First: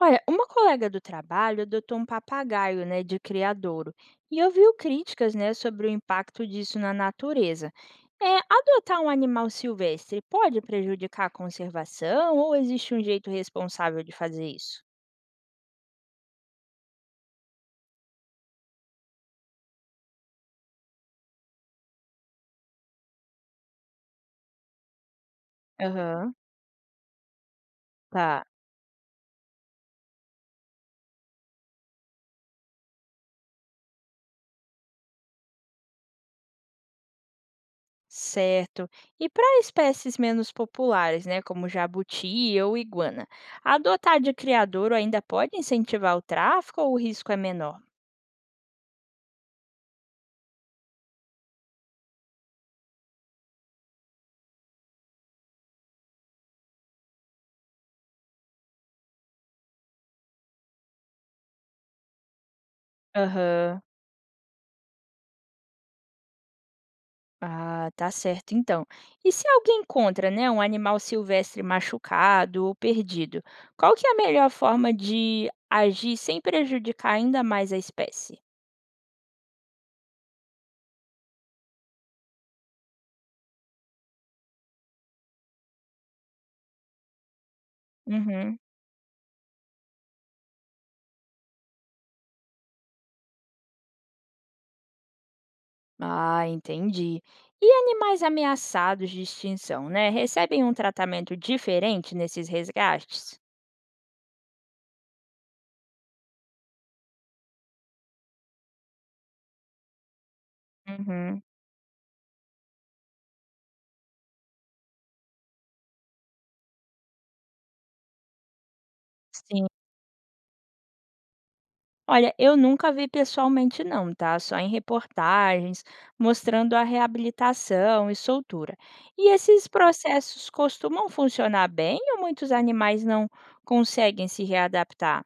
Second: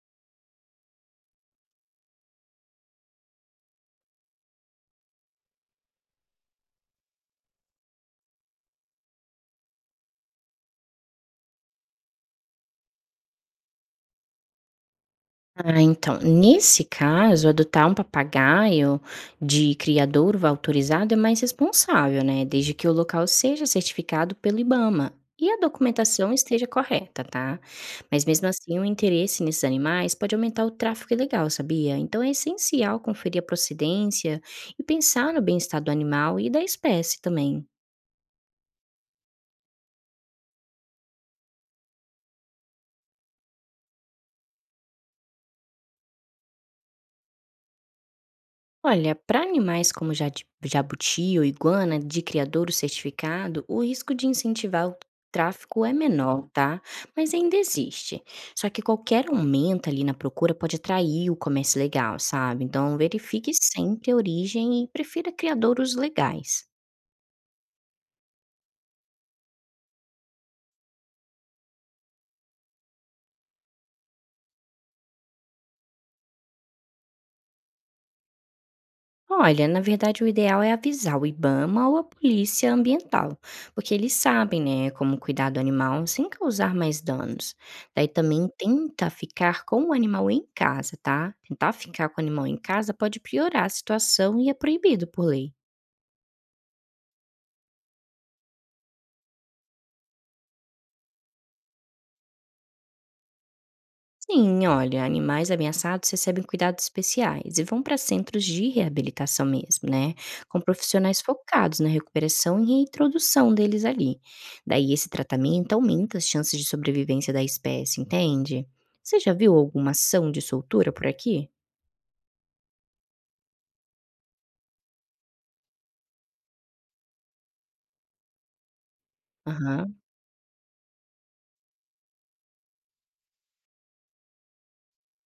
Olha, uma colega do trabalho adotou um papagaio, né, de criadouro, e ouviu críticas, né, sobre o impacto disso na natureza. É, adotar um animal silvestre pode prejudicar a conservação ou existe um jeito responsável de fazer isso? Ah, então, nesse caso, adotar um papagaio de criador autorizado é mais responsável, né? Desde que o local seja certificado pelo IBAMA e a documentação Aham, esteja correta, tá? Mas tá, mesmo assim, o interesse nesses animais pode aumentar o tráfico ilegal, sabia? Então é essencial conferir a procedência e pensar no bem-estar do animal e da espécie também. certo. E para espécies menos populares, né, como jabuti ou iguana, adotar de criadouro ainda pode incentivar o tráfico ou o risco é menor? Olha, para animais como jabuti ou iguana de criadouro certificado, o risco de incentivar o tráfico é menor, tá? Mas ainda existe. Só que qualquer aumento ali na procura pode atrair o comércio legal, sabe? Então verifique Aham. sempre a origem e prefira criadouros legais. Ah, tá certo então. E se alguém encontra, né, um animal silvestre machucado ou perdido, qual que é a melhor forma de agir sem prejudicar ainda mais a espécie? Olha, na verdade, o ideal é avisar o IBAMA ou a polícia ambiental, porque eles sabem, né, como cuidar do animal sem causar mais danos. Daí também Uhum. tenta ficar com o animal em casa, tá? Tentar ficar com o animal em casa pode piorar a situação e é proibido por lei. Ah, entendi. E animais ameaçados de extinção, né, recebem um tratamento diferente nesses resgates? Sim, olha, animais ameaçados recebem cuidados especiais e vão para centros de reabilitação mesmo, né? Com profissionais Uhum. focados na recuperação e reintrodução deles ali. Daí esse tratamento aumenta as chances de sobrevivência da espécie, entende? Você já viu Sim. alguma ação de soltura por aqui? Olha, eu nunca vi pessoalmente não, tá? Só em reportagens, mostrando a reabilitação e soltura. E esses Aham. processos costumam funcionar bem ou muitos animais não conseguem se readaptar?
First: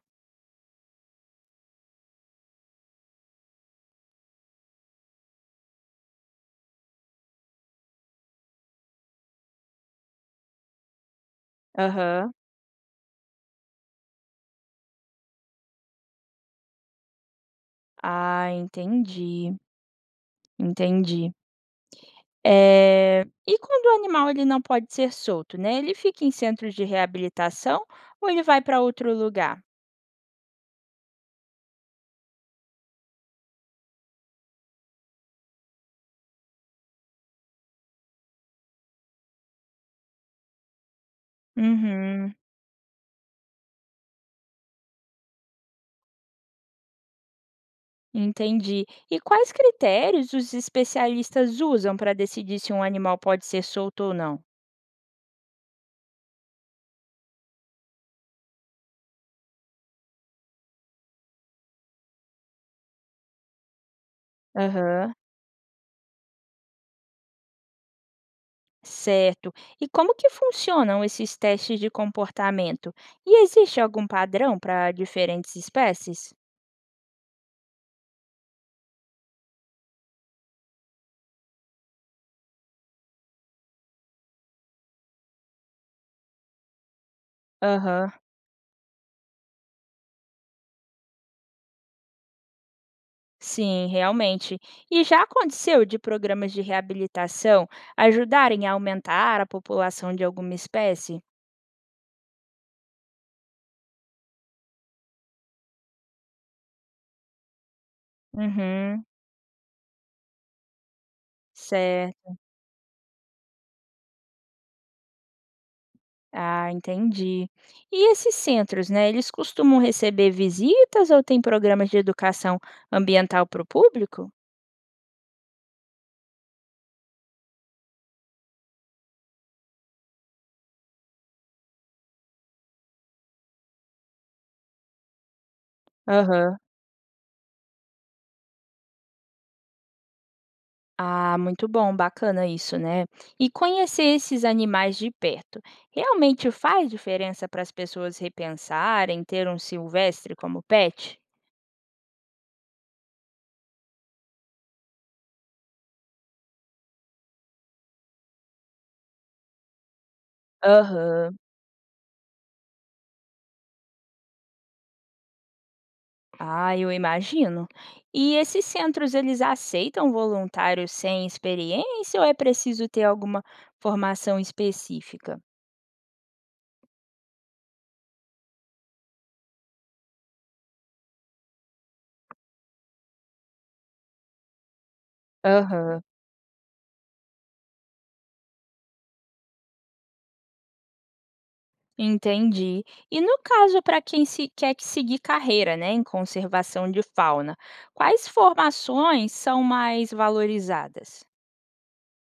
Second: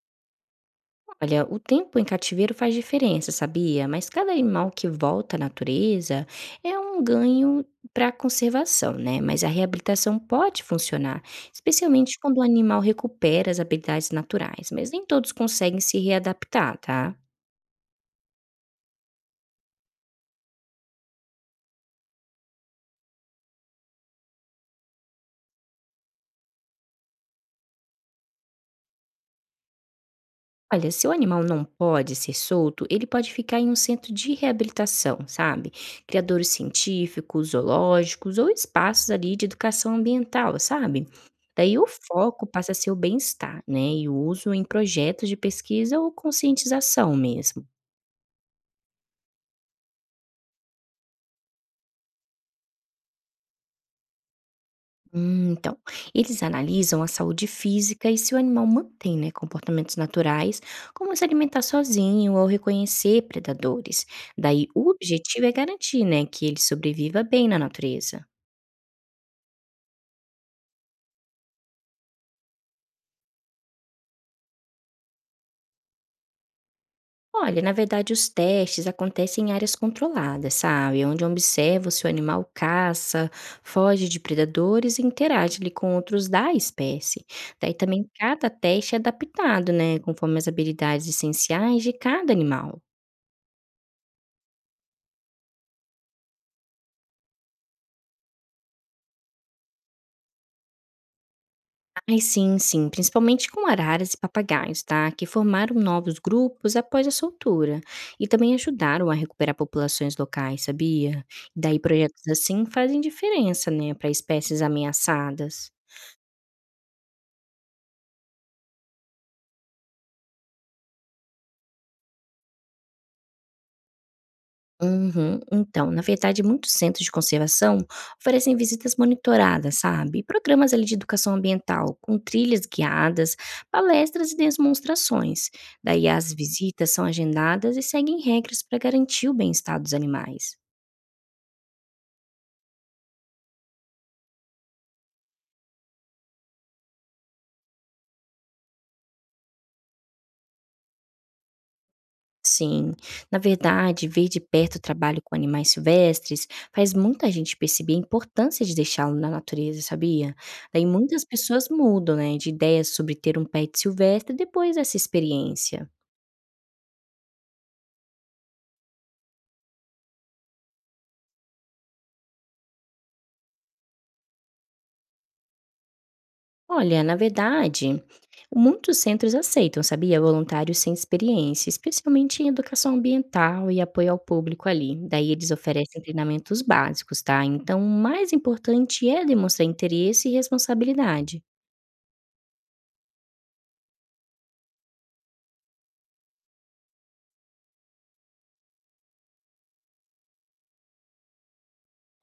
Olha, o tempo em cativeiro faz diferença, sabia? Mas cada animal que volta à natureza é um ganho para a conservação, né? Mas a reabilitação pode funcionar, especialmente Aham. quando o animal recupera as habilidades naturais, mas nem todos conseguem se readaptar, tá? Ah, entendi, entendi. E quando o animal ele não pode ser solto, né? Ele fica em centros de reabilitação ou ele vai para outro lugar? Olha, se o animal não pode ser solto, ele pode ficar em um centro de reabilitação, sabe? Criadores científicos, zoológicos ou espaços ali de educação ambiental, sabe? Daí o Uhum. foco passa a ser o bem-estar, né? E o uso em projetos de pesquisa ou conscientização mesmo. Entendi. E quais critérios os especialistas usam para decidir se um animal pode ser solto ou não? Então, eles analisam a saúde física e se o animal mantém, né, comportamentos naturais, como se alimentar sozinho ou reconhecer predadores. Daí, o Aham. objetivo é garantir, né, que ele sobreviva bem na natureza. Certo. E como que funcionam esses testes de comportamento? E existe algum padrão para diferentes espécies? Olha, na verdade, os testes acontecem em áreas controladas, sabe? Onde observa se o animal caça, foge de predadores e interage ali com outros da espécie. Daí também Aham. cada teste é adaptado, né, conforme as habilidades essenciais de cada animal. Sim, realmente. E já aconteceu de programas de reabilitação ajudarem a aumentar a população de alguma espécie? Ai, sim, sim, principalmente com araras e papagaios, tá? Que formaram novos grupos após a soltura e também Uhum. ajudaram a recuperar populações locais, sabia? Daí projetos Certo. assim fazem diferença, né, para espécies ameaçadas. Ah, entendi. E esses centros, né, eles costumam receber visitas ou tem programas de educação ambiental para o público? Uhum. Então, na verdade, muitos centros de conservação oferecem visitas monitoradas, sabe? E programas ali de educação ambiental, com trilhas guiadas, palestras e demonstrações. Daí as Aham. visitas são agendadas e seguem regras para garantir o bem-estar dos animais. Ah, muito bom, bacana isso, né? E conhecer esses animais de perto realmente faz diferença para as pessoas repensarem ter um silvestre como pet? Sim, na verdade, ver de perto o trabalho com animais silvestres faz muita gente perceber a importância de deixá-lo na natureza, sabia? Daí muitas Aham. pessoas mudam, né, de ideia sobre ter um pet silvestre depois dessa experiência. Ah, eu imagino. E esses centros, eles aceitam voluntários sem experiência ou é preciso ter alguma formação específica? Olha, na verdade, muitos centros aceitam, sabia? Voluntários sem experiência, especialmente em educação ambiental e apoio ao público ali. Daí eles oferecem Aham. treinamentos básicos, tá? Então, o mais importante é demonstrar interesse e responsabilidade. Entendi. E no caso para quem se quer que seguir carreira, né, em conservação de fauna, quais formações são mais valorizadas?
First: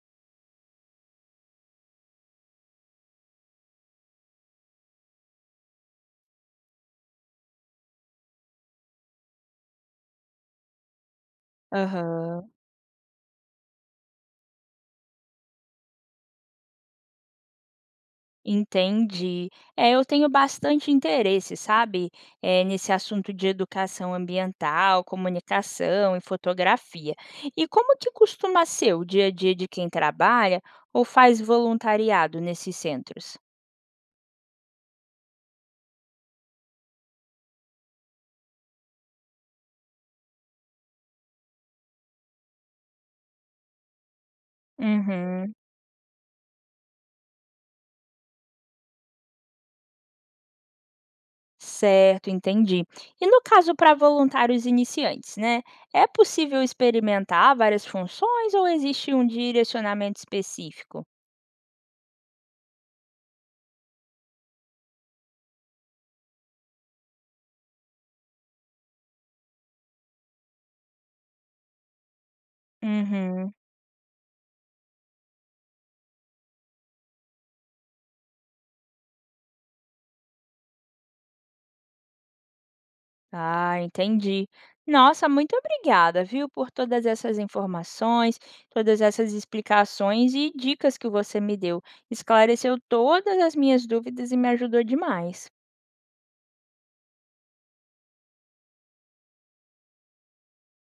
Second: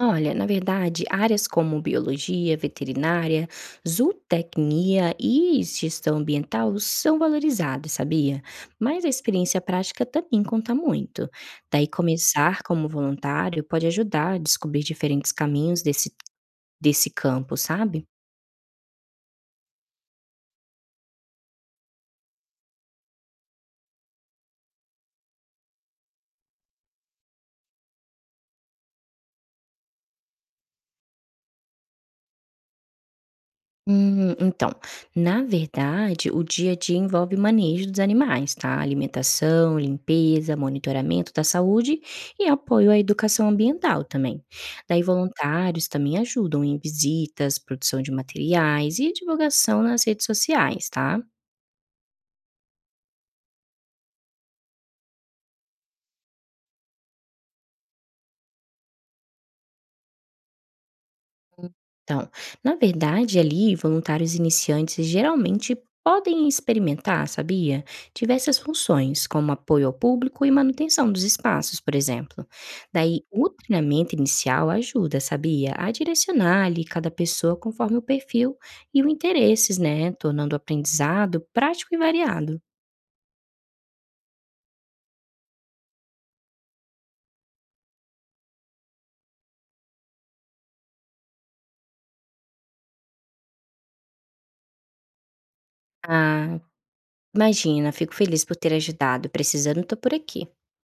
Olha, na verdade, áreas como biologia, veterinária, zootecnia e gestão ambiental são valorizadas, sabia? Mas a experiência prática também conta muito. Daí, Aham. começar como voluntário pode ajudar a descobrir diferentes caminhos desse campo, sabe? Entendi. É, eu tenho bastante interesse, sabe, nesse assunto de educação ambiental, comunicação e fotografia. E como que costuma ser o dia a dia de quem trabalha ou faz voluntariado nesses centros? Então, na verdade, o dia a dia envolve manejo dos animais, tá? Alimentação, limpeza, monitoramento da saúde e apoio à educação ambiental também. Daí, Uhum. voluntários também ajudam em visitas, produção de materiais e divulgação nas redes sociais, tá? Certo, entendi. E no caso para voluntários iniciantes, né? É possível experimentar várias funções ou existe um direcionamento específico? Então, na verdade, ali, voluntários iniciantes geralmente podem experimentar, sabia? Diversas funções, como apoio ao público e manutenção dos espaços, por exemplo. Daí, o Uhum. treinamento inicial ajuda, sabia? A direcionar ali cada pessoa conforme o perfil e o interesses, né? Tornando o aprendizado prático e variado. Ah, entendi. Nossa, muito obrigada, viu, por todas essas informações, todas essas explicações e dicas que você me deu. Esclareceu todas as minhas dúvidas e me ajudou demais. Ah, imagina, fico feliz por ter ajudado. Precisando, tô por aqui.